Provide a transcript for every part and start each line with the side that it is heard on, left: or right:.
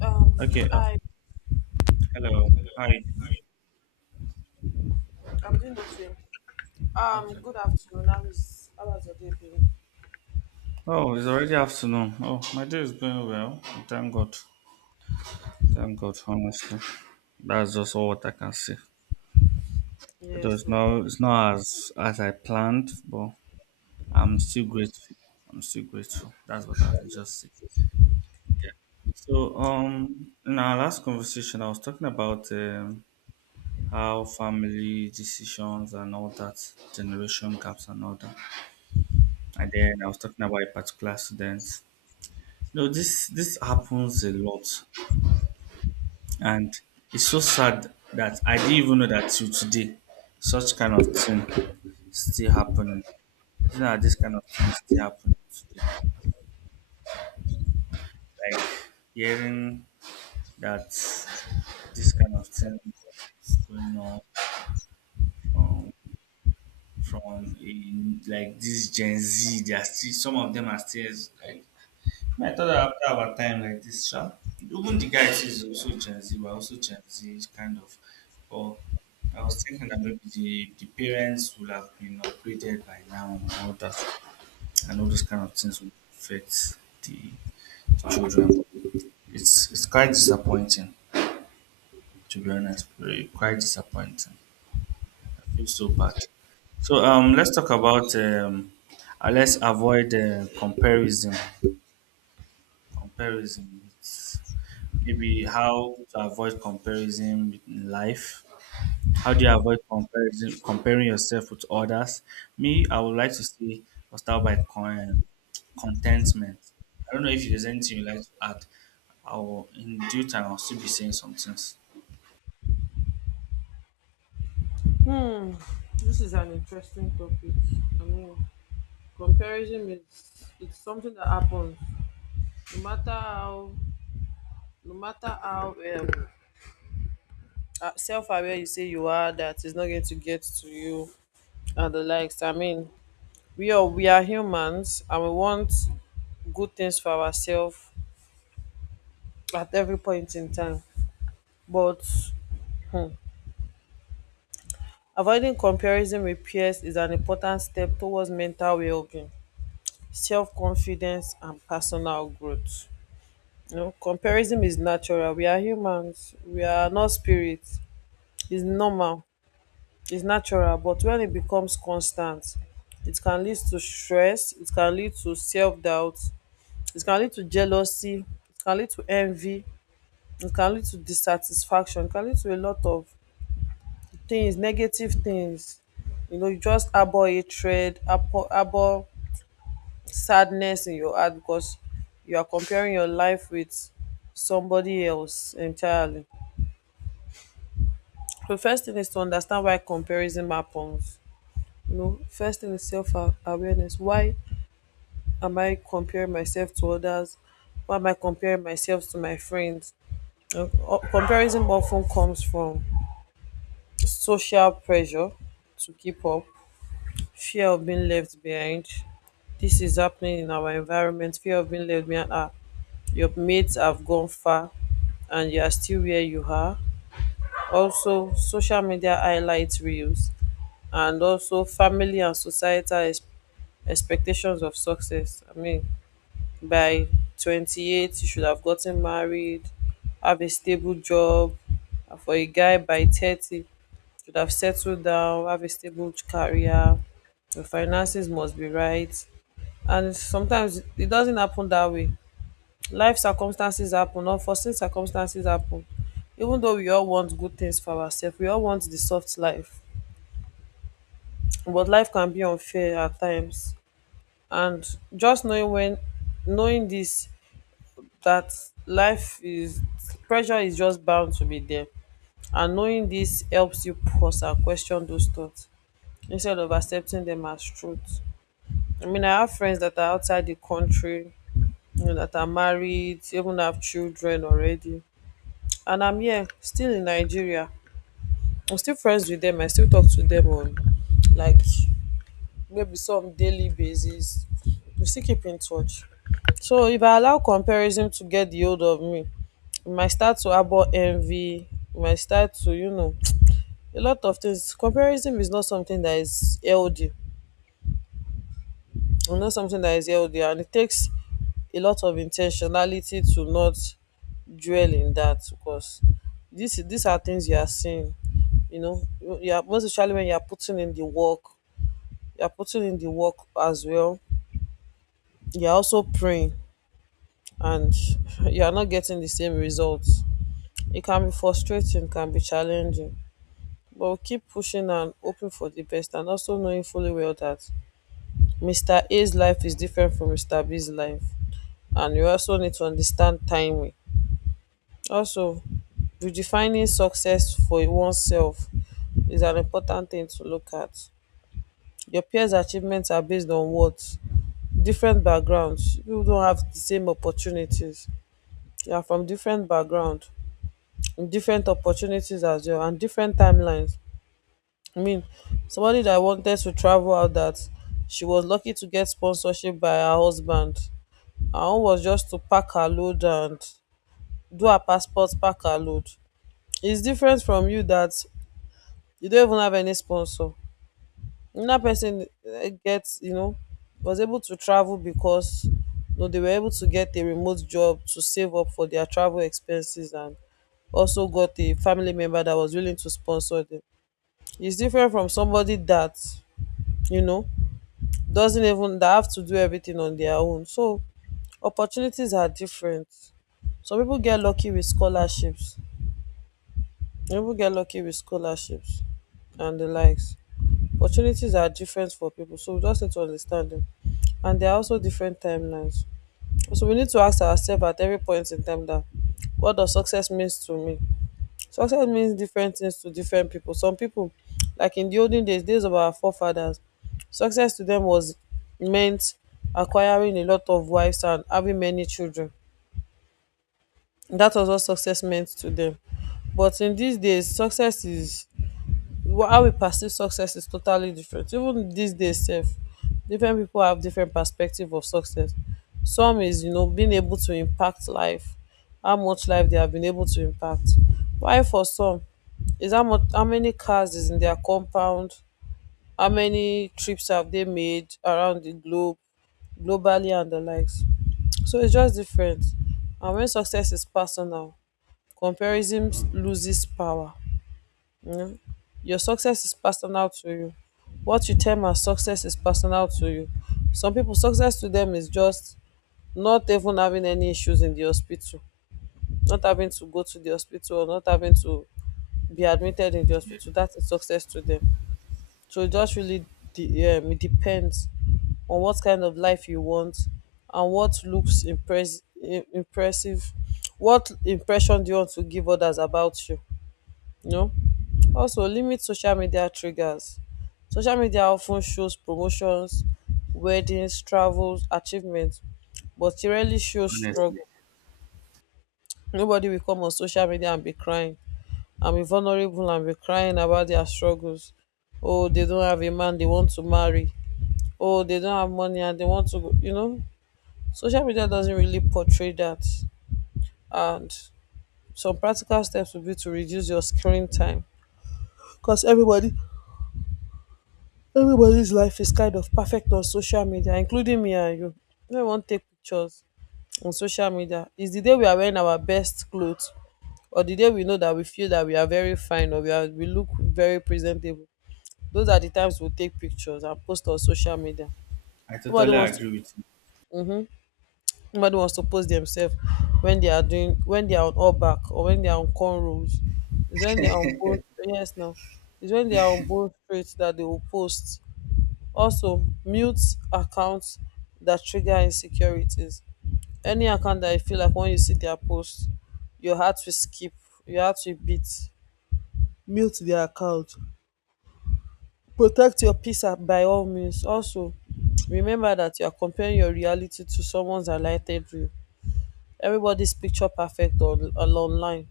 left: Um,
right: Okay.
left: I
right: Hello. How are you doing?
left: I'm doing okay.
right: Okay.
left: Good afternoon. How has your day been?
right: Oh, it's already afternoon. Oh, my day is going well. Thank God. Thank God. Honestly, that's just all what I can say. It
left: Yeah,
right: was
left: so
right: no, it's not as I planned, but I'm still grateful. I'm still grateful. That's what I can just say. So, in our last conversation, I was talking about, how family decisions and all that generation gaps and all that, and then I was talking about a particular student. No, this happens a lot, and it's so sad that I didn't even know that till today, such kind of thing still happening. You know, this kind of thing still happening today. Like hearing that this kind of thing is going on, um, from a, like this Gen Z. They are still some of them are still like I thought that after our time like this, sha, even the guy is also Gen Z, we're also Gen Z kind of. But I was thinking that maybe the parents will have been upgraded by now and all that, and all those kind of things would affect the children. It's quite disappointing, to be honest. Very quite disappointing. I feel so bad. So, let's talk about, let's avoid comparison. Comparison. Maybe how to avoid comparison in life. How do you avoid comparison, comparing yourself with others? Me, I would like to say, I'll start by contentment. I don't know if there's anything you like to add. I will, in due time, I'll still be saying some things.
left: hmm, this is an interesting topic. I mean, comparison is it's something that happens no matter how no matter how self-aware you say you are that is not going to get to you and the likes. I mean, we are humans and we want good things for ourselves at every point in time. But. hmm, Avoiding comparison with peers is an important step towards mental well-being, self-confidence and personal growth. You know, comparison is natural. We are humans. We are not spirits. It's normal. It's natural. But when it becomes constant, it can lead to stress. It can lead to self-doubt. It can lead to jealousy. It can lead to envy. It can lead to dissatisfaction. It can lead to a lot of things negative things. You know, you just harbor hatred, harbor sadness in your heart because you are comparing your life with somebody else entirely. So first thing is to understand why comparison happens. You know, first thing is self-awareness. Why am I comparing myself to others? Why am I comparing myself to my friends? Comparison often comes from social pressure to keep up. Fear of being left behind. This is happening in our environment. Fear of being left behind. Ah, your mates have gone far and you are still where you are. Also, social media highlights reels, and also family and societal expectations of success. I mean, by 28, you should have gotten married, have a stable job. And for a guy by 30, should have settled down, have a stable career. Your finances must be right, and sometimes it doesn't happen that way. Life circumstances happen, unforeseen circumstances happen. Even though we all want good things for ourselves, we all want the soft life, but life can be unfair at times. And just knowing this, that life is pressure, is just bound to be there, and knowing this helps you pause and question those thoughts instead of accepting them as truth. I mean, I have friends that are outside the country, you know, that are married, even have children already. And I'm here, still in Nigeria. I'm still friends with them. I still talk to them on, like, maybe some daily basis. We still keep in touch. So if I allow comparison to get the hold of me, it might start to harbor envy, it might start to, you know, a lot of things. Comparison is not something that is healthy. And it takes a lot of intentionality to not dwell in that, because this these are things you are seeing. You know, you are, most especially when you are putting in the work. You are putting in the work as well, you are also praying, and you are not getting the same results. It can be frustrating, can be challenging, but we keep pushing and hoping for the best, and also knowing fully well that Mr. A's life is different from Mr. B's life. And you also need to understand timing. Also, redefining success for oneself is an important thing to look at. Your peers' achievements are based on what? Different backgrounds. You don't have the same opportunities. You are from different background, different opportunities as well, and different timelines. I mean, somebody that wanted to travel out, that she was lucky to get sponsorship by her husband. Her own was just to pack her load and do her passport, pack her load. It's different from you that you don't even have any sponsor. Another person, eh, gets, you know, was able to travel because, you know, they were able to get a remote job to save up for their travel expenses, and also got a family member that was willing to sponsor them. It's different from somebody that, you know, doesn't even that have to do everything on their own. So opportunities are different. Some people get lucky with scholarships. Some people get lucky with scholarships and the likes. Opportunities are different for people, so we just need to understand them. And there are also different timelines. So we need to ask ourselves at every point in time that what does success means to me? Success means different things to different people. Some people, like in the olden days, days of our forefathers, success to them was meant acquiring a lot of wives and having many children. That was what success meant to them. But in these days, success is how we perceive success is totally different. Even these days sef, different people have different perspective of success. Some is, you know, being able to impact life, how much life they have been able to impact, while for some is how many cars is in their compound, how many trips have they made around the globe globally, and the likes. So it's just different. And when success is personal, comparison loses power. Mm. Your success is personal to you. What you term as success is personal to you. Some people, success to them is just not even having any issues in the hospital, not having to go to the hospital, or not having to be admitted in the
right: Yeah,
left: hospital. That is success to them. So it just really it depends on what kind of life you want, and what looks impressive. What impression do you want to give others about you? You know? Also, limit social media triggers. Social media often shows promotions, weddings, travels, achievements, but it rarely shows
right: honestly,
left: struggle. Nobody will come on social media and be crying and be vulnerable and be crying about their struggles. Oh, they don't have a man they want to marry. Oh, they don't have money and they want to, you know. Social media doesn't really portray that. And some practical steps would be to reduce your screen time, because everybody's life is kind of perfect on social media, including me and you. When we wan take pictures on social media, it's the day we are wearing our best clothes, or the day we know that we feel that we are very fine, or we are, we look very presentable. Those are the times we take pictures and post on social media.
right: I
left: Nobody
right: totally
left: wants to
right: agree with you.
left: nobody wants to post themselves when they are doing, when they are on all back or when they are on cornrows. It's when they are on both, yes now. It's when they are on both straight that they will post. Also, mute accounts that trigger insecurities. Any account that you feel like when you see their post your heart will skip, your heart will beat, mute their account. Protect your peace at by all means. Also, remember that you are comparing your reality to someone's highlighted reel. Everybody's picture perfect on online,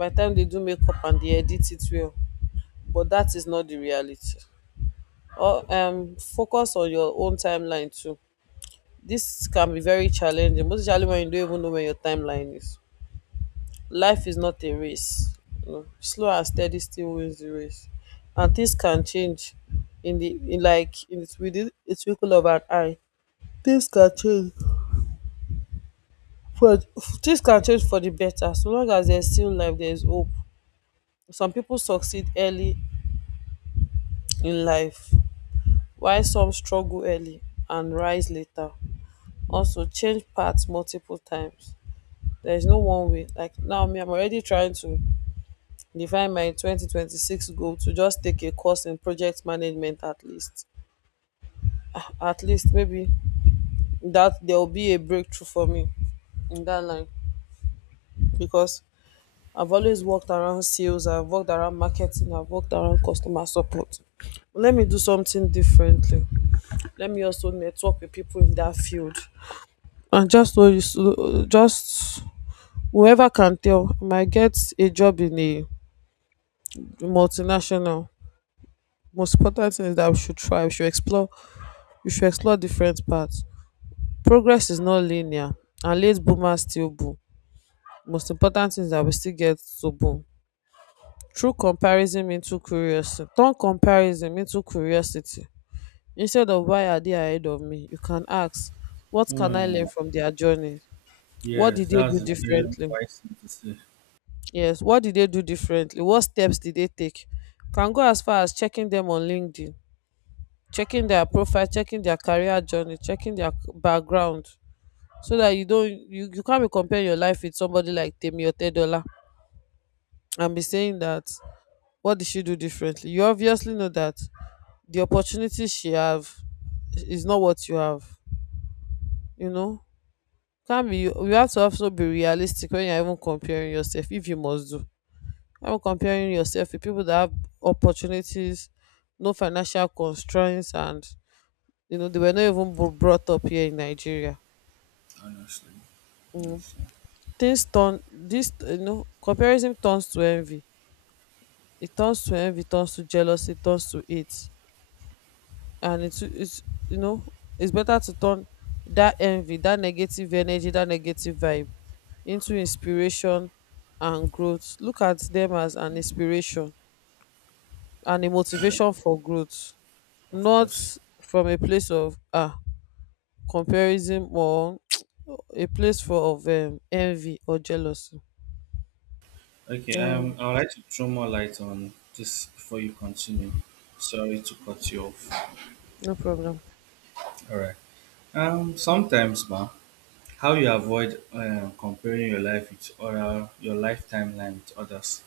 left: by the time they do makeup and they edit it well, but that is not the reality. Or focus on your own timeline too. This can be very challenging, most especially when you don't even know where your timeline is. Life is not a race. You know, slow and steady still wins the race, and things can change in the in like in the, within a twinkle of an eye. Things can change for Things can change for the better. So long as there's still life, there's hope. Some people succeed early in life, while some struggle early and rise later. Also, change paths multiple times. There's no one way. Like now, me, I'm already trying to define my 2026 goal to just take a course in project management at least. Ah, at least maybe that there will be a breakthrough for me in that line, because I've always worked around sales, I've worked around marketing, I've worked around customer support. Let me do something differently. Let me also network with people in that field. And just so you, so- just whoever can tell, I might get a job in a multinational. Most important thing is that we should try, we should explore you should explore different paths. Progress is not linear, and late boomers still boom. Most important thing is that we still get to boom. Through comparison into curiosity. Turn comparison into curiosity. Instead of why are they ahead of me, you can ask, what can I
right: Hmm.
left: learn from their journey? What
right: Yes,
left: did they do
right: that's a very
left: differently?
right: wise thing to say.
left: Yes, what did they do differently? What steps did they take? Can go as far as checking them on LinkedIn, checking their profile, checking their career journey, checking their background, so that you can't be comparing your life with somebody like Temi or Tedola and be saying that what did she do differently? You obviously know that the opportunity she have is not what you have. You know, can't be. You have to also be realistic when you're even comparing yourself. If you must do, I'm comparing yourself with people that have opportunities, no financial constraints, and you know they were not even brought up here in Nigeria.
right: Honestly,
left: You
right: yes, yeah,
left: things turn this. You know, comparison turns to envy, it turns to envy it turns to jealousy, it turns to hate, and it's you know it's better to turn that envy, that negative energy, that negative vibe, into inspiration and growth. Look at them as an inspiration and a motivation for growth,
right: of
left: not
right: course.
left: from a place of comparison or a place for of envy or jealousy.
right: Okay,
left: um
right: I would like to throw more light on this before you continue. Sorry to cut you off.
left: no problem.
right: All right. Sometimes, ma, how you avoid comparing your life with other, your life timeline with others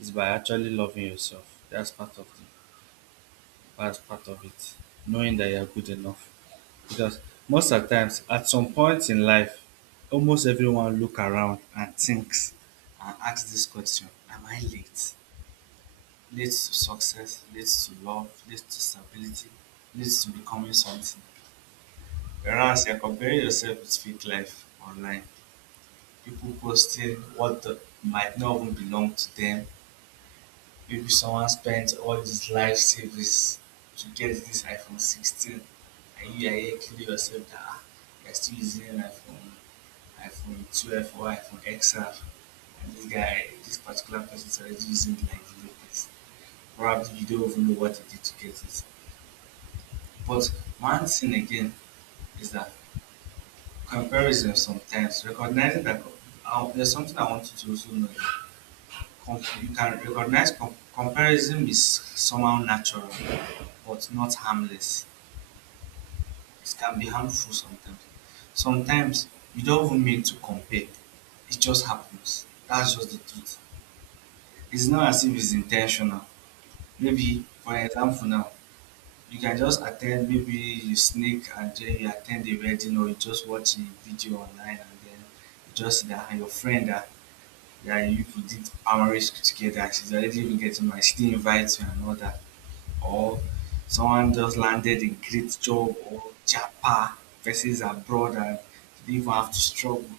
right: is by actually loving yourself. That's part of the, that's part of it. Knowing that you're good enough, because most of the times, at some point in life, almost everyone look around and thinks and asks this question: am I late? Leads to success, leads to love, leads to stability, leads to becoming something. Whereas you're comparing yourself with fake life online, people posting what might not even belong to them. Maybe someone spent all his life savings to get this iPhone 16, and you are here killing yourself that, "Ah, you're still using iPhone, iPhone 12 or iPhone XR, and this guy, this particular person is already using like the latest. Probably you don't even know what he did to get it." But one thing again is that comparison sometimes, recognizing that, there's something I want you to also know. You can recognize comparison is somehow natural, but not harmless. It can be harmful sometimes. Sometimes you don't even mean to compare, it just happens. That's just the truth. It's not as if it's intentional. Maybe, for example, now you can just attend, maybe you sneak and then you attend the wedding or you just watch a video online and then you just that your friend that you people did marriage together, she's already even getting married, she didn't invite you and all that. Or someone just landed a great job or japa versus abroad and you didn't even have to struggle.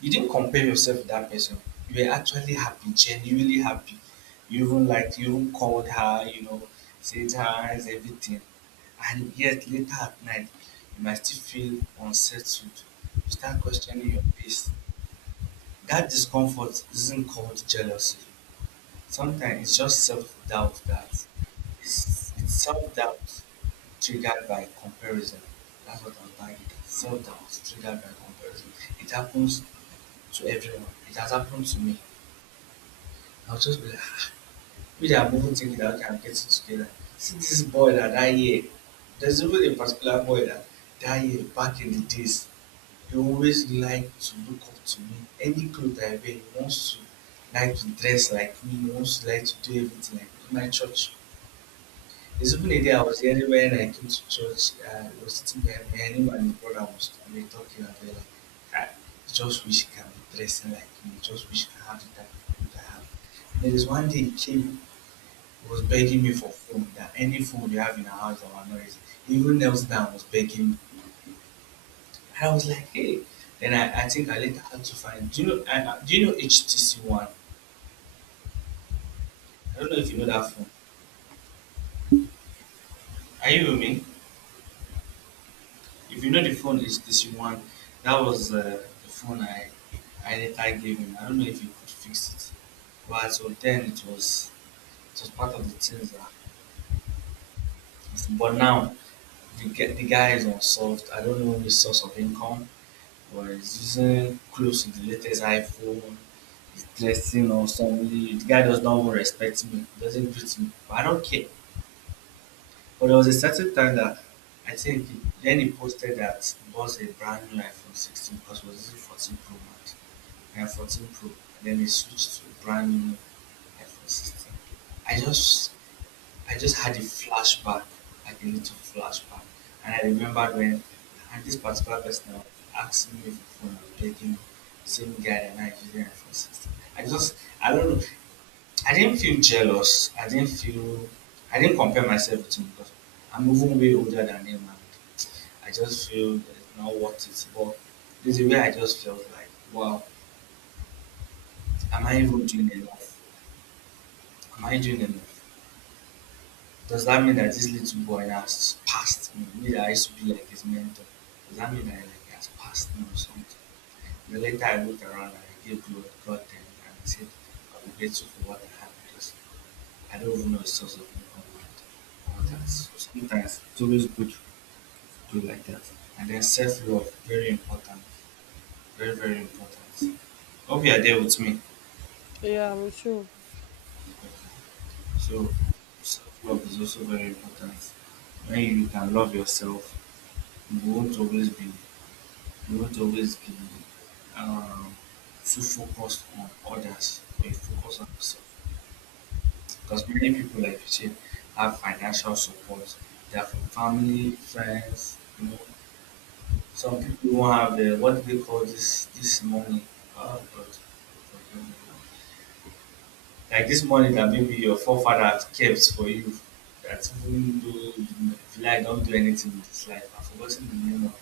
right: You didn't compare yourself with that person. You were actually happy, genuinely happy. You even like you even called her, said hi, is everything. And yet later at night, you might still feel unsettled. You start questioning your peace. That discomfort isn't called jealousy. Sometimes it's just self doubt that it's self doubt triggered by comparison. That's what I'm talking about. Self doubt triggered by comparison. It happens to everyone. It has happened to me. I'll just be like, "Ah, maybe I'm even thinking that okay, I'm getting together." See this boy that I hear. There's even a particular boy that that year back in the days. He always like to look up to me. Any clothes I wear, he wants to like to dress like me. He wants to like to do everything like me. In my church. There's even a day I was there when I came to church. I was sitting there. Me, and him and my brother was we were talking about it, like, "Ah, I just wish he can be dressing like me. Just wish he can have the type of clothes I have." And there is one day he came, he was begging me for food. That any food you have in our house, that was noisy. Even Nelson was begging me. And I was like, hey. Then I think I later had to find. Do you know? Do you know HTC One? I don't know if you know that phone. Are you with me? If you know the phone HTC One, that was the phone I later gave him. I don't know if you could fix it. But so then it was part of the things that. But now the guy is unsolved. I don't know the source of income, but he's using close to the latest iPhone. Stressing or somebody the guy does not even respect me, doesn't greet me. But I don't care. But there was a certain time that I think then he posted that he bought a brand new iPhone 16 because he was using 14 Pro Max and 14 Pro. Then he switched to a brand new iPhone 16. I just I just had a flashback, like a little flashback. And I remembered when and this particular person was asking me for phone and begging me, same guy and I using iPhone 16. I just I don't know. I didn't feel jealous. I didn't feel. I didn't compare myself with him because I'm even way older than him, and I just feel that it's not worth it. But there's a way I just felt like, wow, am I even doing enough? Am I doing enough? Does that mean that this little boy has passed me? Me that I used to be like his mentor. Does that mean that like, he like, has passed me or something? And later I looked around and I gave glory to God then and I said, I'm grateful for what I have because I don't even know the source of income and all that. So sometimes it's always good to do like that. And then self love, very important. Very, very important. Hope you are there with me.
left: Yeah, I'm with you.
right: So self love is also very important. When you can love yourself, you won't always be you won't always be um, too focused on others or you focus on yourself. Because many people, like you said, have financial support. They are from family, friends, you know. Some people won't have the what do they call this money. Oh God. Like this money that maybe your forefathers kept for you that even though you like don't do anything with this life. I've forgotten the name of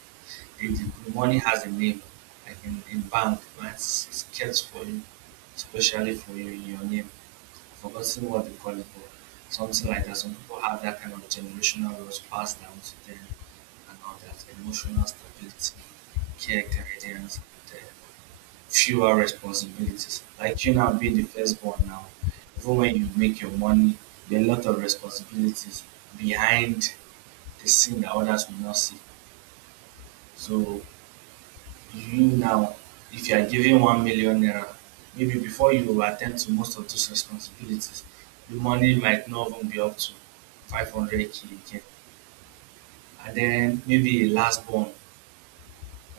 right: it. The money has a name, like in bank, right? It's kept for you, especially for you in your name forgotten what they call it, but something like that. Some people have that kind of generational was passed down to them and all that emotional stability, care guidance, and fewer responsibilities. Like you now being the firstborn now, even when you make your money, there are a lot of responsibilities behind the scene that others will not see. So you now, if you are giving 1 million naira, maybe before you attend to most of those responsibilities, the money might not even be up to 500k again. And then maybe a last born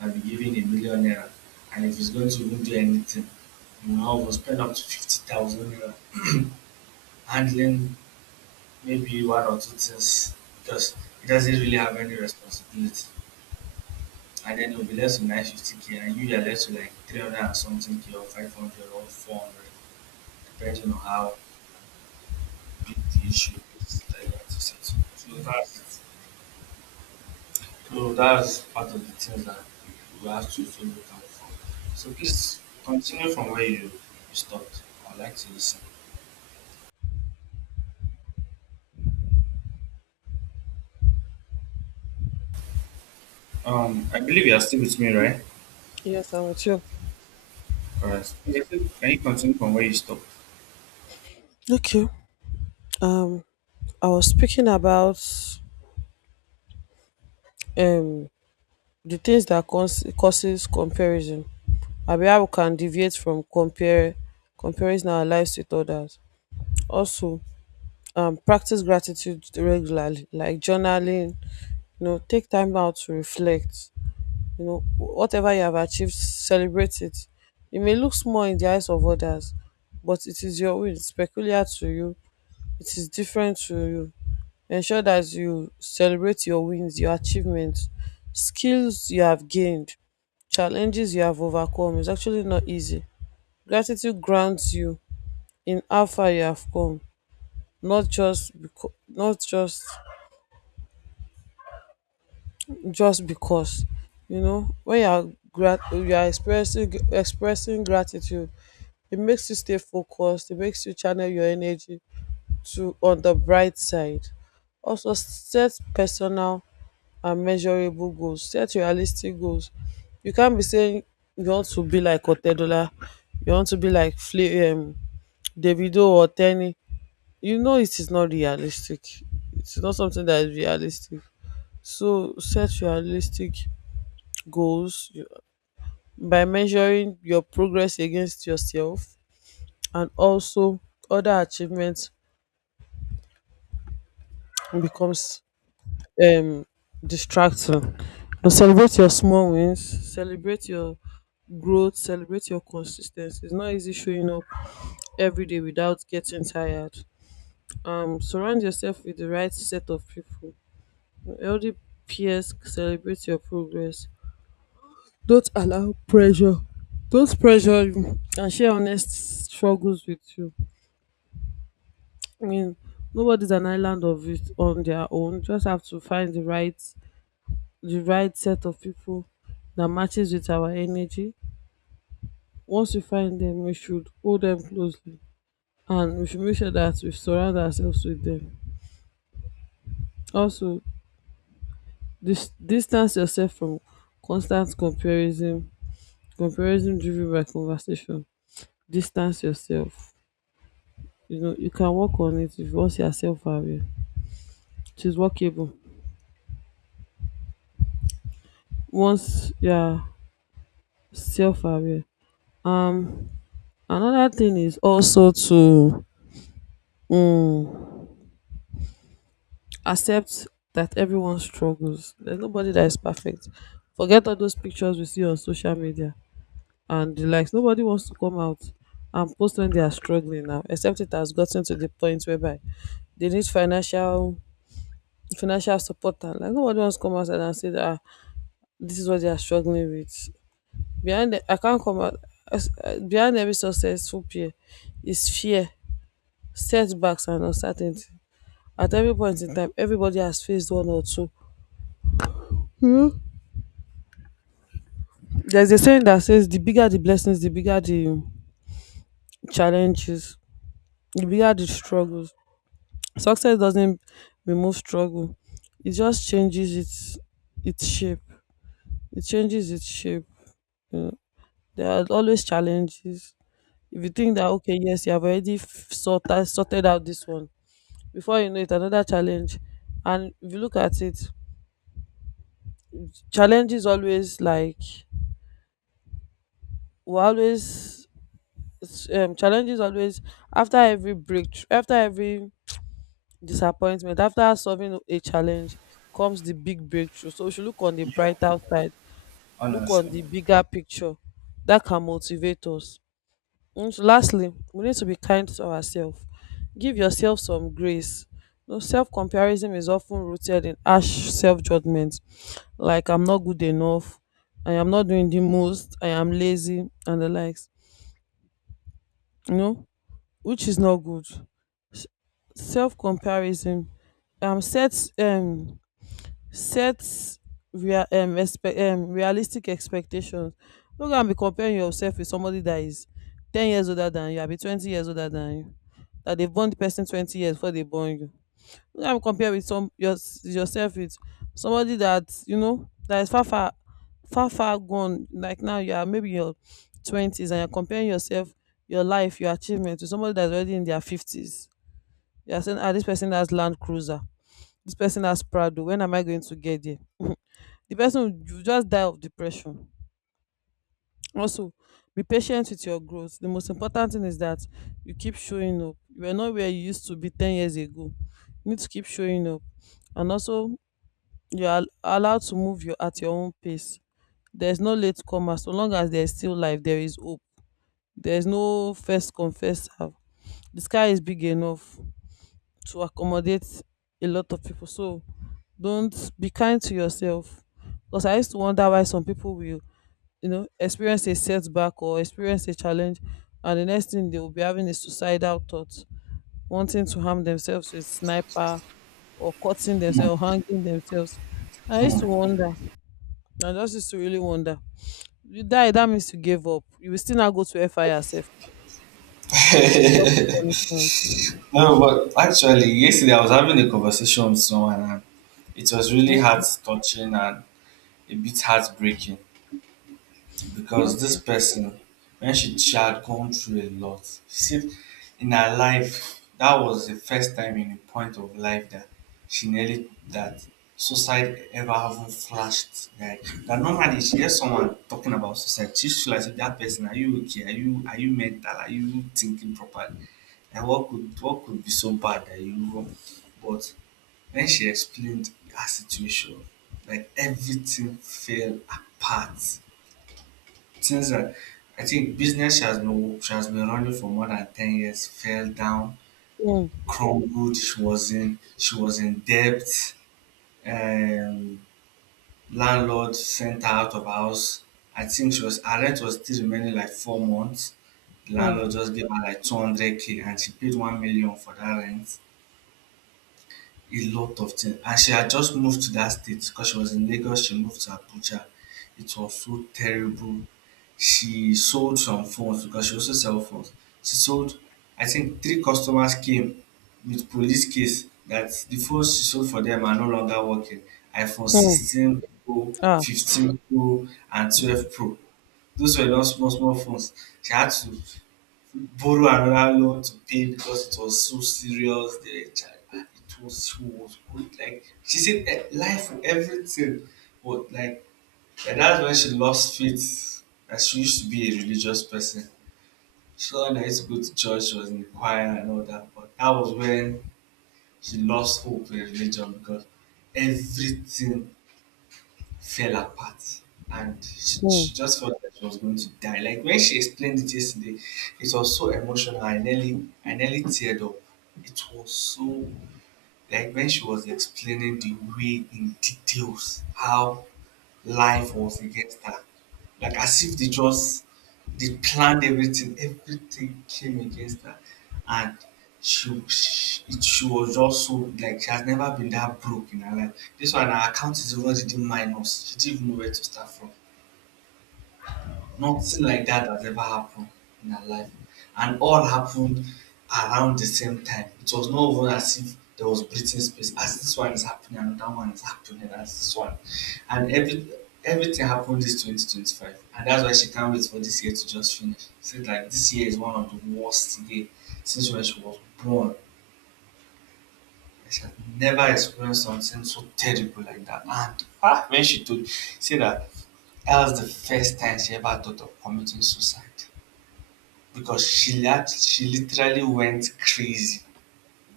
right: might be giving 1 million naira. And if he's going to even do anything, will spend up to 50,000 naira handling maybe one or two things because he doesn't really have any responsibility. And then you will be left with 950k and you are left with like 300 and something k or 500 or 400, depending on how big the issue is that you have to settle. So that's part of the things that we have to also look out for. So please continue from where you stopped. I'd like to listen. I believe you are still with me, right?
left: Yes, I'm with you.
right: Correct. Yes. Can you continue from where you stopped?
left: Okay. um I was speaking about um the things that causes comparison, abi how we can deviate from compare comparing our lives with others. Also, practice gratitude regularly, like journaling, you know, take time out to reflect, you know, whatever you have achieved, celebrate it. E may look small in the eyes of others, but it is your own, it's peculiar to you, it is different to you. Ensure that you celebrate your wins, your achievements, skills you have gained, challenges you have overcome. It's actually not easy. Gratitude grounds you in how far you have come, not just because, not just just because. You know, when you are you are expressing gratitude, it makes you stay focused. It makes you channel your energy to on the bright side. Also, set personal and measurable goals. Set realistic goals. You can't be saying you want to be like Otedola, you want to be like Davido or Tenny. You know it is not realistic. It's not something that is realistic. So set realistic goals you- by measuring your progress against yourself, and also other achievements becomes um distracting. But celebrate your small wins, celebrate your growth, celebrate your consistency. It's not easy showing up every day without getting tired. Surround yourself with the right set of people, healthy peers, celebrate your progress, don't allow pressure, don't pressure you, and share honest struggles with you. I mean, nobody's an island of it on their own. Just have to find the right set of people that matches with our energy. Once we find them, we should hold them closely, and we should make sure that we surround ourselves with them. Also, distance yourself from constant comparison, comparison driven by conversation. Distance yourself. You know, you can work on it if once you are self aware. It is workable. Once you are self aware. Um Another thing is also to um accept that everyone struggles. There's nobody that is perfect. Forget all those pictures we see on social media and the likes. Nobody wants to come out and post when they are struggling now, except it has gotten to the point whereby they need financial support. And like, nobody wants to come outside and say that, "Ah, this is what they are struggling with. Behind the, I can't come out behind every successful peer is fear, setbacks and uncertainty. At every point in time, everybody has faced one or two. Hmm. There's a saying that says the bigger the blessings, the bigger the challenges, the bigger the struggles. Success doesn't remove struggle. It just changes its shape. It changes its shape. You know. There are always challenges. If you think that okay, yes, you have already sorted out this one, before you know it, another challenge. And if you look at it, challenges always, like, we always challenges always, after every breakthrough, after every disappointment, after solving a challenge, comes the big breakthrough. So we should look on the
right: Yeah.
left: brighter side, look on
right: Honestly.
left: the bigger picture. That can motivate us. And so, lastly, we need to be kind to ourselves. Give yourself some grace. You know, self-comparison is often rooted in harsh self-judgment, like, I'm not good enough, I am not doing the most, I am lazy, and the likes. You know, which is not good. S- Self-comparison, um sets um set realistic expectations. No go and be comparing yourself with somebody that is 10 years older than you, abi 20 years older than you, that they born the person 20 years before they born you. No go and compare with some your yourself with somebody that you know that is far, far far gone. Like now you are maybe your twenties, and you are comparing yourself, your life, your achievement, to somebody that is already in their fifties. You are saying, ah, this person has Land Cruiser, this person has Prado, when am I going to get there? The person will just die of depression. Also, be patient with your growth. The most important thing is that you keep showing up. You are not where you used to be 10 years ago. You need to keep showing up. And also, you are allowed to move your, at your own pace. There is no late comer. So long as there is still life, there is hope. There is no first come, first serve. The sky is big enough to accommodate a lot of people. So don't be kind to yourself. Because I used to wonder why some people will, you know, experience a setback or experience a challenge, and the next thing they will be having is suicidal thoughts, wanting to harm themselves with sniper, or cutting themselves, hanging themselves. I used to
right: Hmm.
left: wonder. I just used to really wonder. You die, that means you gave up, you will still not go to fir yourself. Double punishment.
right: No, but actually, yesterday I was having a conversation with someone and it was really
left: Mm.
right: heart touching and a bit heartbreaking, because this
left: Okay.
right: person, when she had gone through a lot, she said in her life, that was the first time in a point of life that she nearly that suicide ever having flashed. Like that, normally she hears someone talking about suicide, she should like that person, "Are you okay? Are you mental? Are you thinking properly? And what could be so bad that you..." But when she explained her situation, like everything fell apart. Since then, I think business she has been running for more than 10 years. Fell down,
left: Mm.
right: crumbled. She was in debt. Um, Landlord sent her out of house. I think she was her rent was still remaining like 4 months. The
left: Mm.
right: landlord just gave her like 200 k, and she paid 1 million for that rent. A lot of things. And she had just moved to that state because she was in Lagos, she moved to Abuja. It was so terrible. She sold some phones because she also sells phones. She sold, I think, three customers came with police case that the phones she sold for them are no longer working. iPhone
left: Mm.
right: 16 Pro,
left: Ah.
right: 15 Pro, and 12 Pro. Those were not small, small phones. She had to borrow another loan to pay because it was so serious. The child, it was so was good. Like she said, eh, life, everything. But like, and that's when she lost faith. That she used to be a religious person. She thought that I used to go to church, she was in the choir and all that. But that was when she lost hope in religion because everything fell apart and she,
left: Mm.
right: she just felt that she was going to die. Like when she explained it yesterday, it was so emotional. I nearly teared up. It was so, like when she was explaining the way in details how life was against her, like as if they just they planned everything, everything came against her, and she was just so, like she has never been that broke in her life. This one her account is already minus. She didn't even know where to start from. Nothing like that has ever happened in her life. And all happened around the same time. It was not even as if there was breathing space. As this one is happening, another one is happening, as this one. And everything happened this 2025. And that's why she can't wait for this year to just finish. She said like this year is one of the worst year since when she was born. She had never experienced something so terrible like that. And ah, when she told, said that that was the first time she ever thought of committing suicide because she literally went crazy.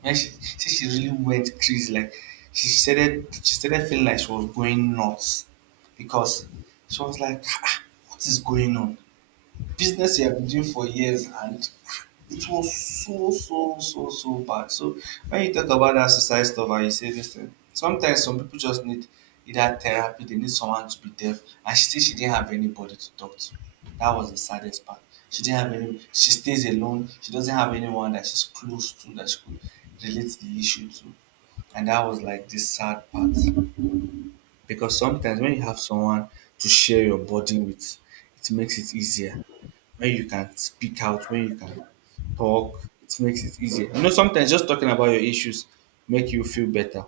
right: When she say she really went crazy, like she started feeling like she was going nuts because she was like, "Ah, ah, what is going on? Business you have been doing for years," and it was so, so, so, so bad. So when you talk about that society stuff and you say this thing, sometimes some people just need either therapy, they need someone to be there. And she said she didn't have anybody to talk to. That was the saddest part. She didn't have any, she stays alone, she doesn't have anyone that she's close to that she could relate the issue to. And that was like the sad part. Because sometimes when you have someone to share your burden with, it makes it easier. When you can speak out, when you can talk, it makes it easier. You know, sometimes just talking about your issues make you feel better.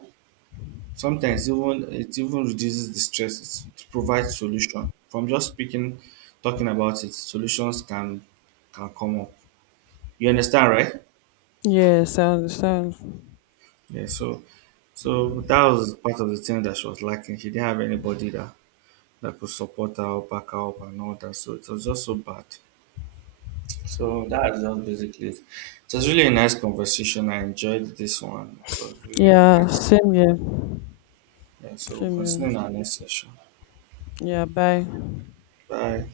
right: Sometimes even it even reduces the stress. It provides solution from just speaking, talking about it. Solutions can come up. You understand, right?
left: Yes, I understand.
right: Yeah. So, so that was part of the thing that she was lacking. She didn't have anybody that that could support her, back her up, and all that. So it was just so bad. So that's just basically it. It was really a nice conversation. I enjoyed this one. It was really
left: Yeah,
right: great.
left: same here.
right: Yeah, so we'll
left: Same
right: continue in
left: here.
right: our next session.
left: Yeah, bye.
right: Bye.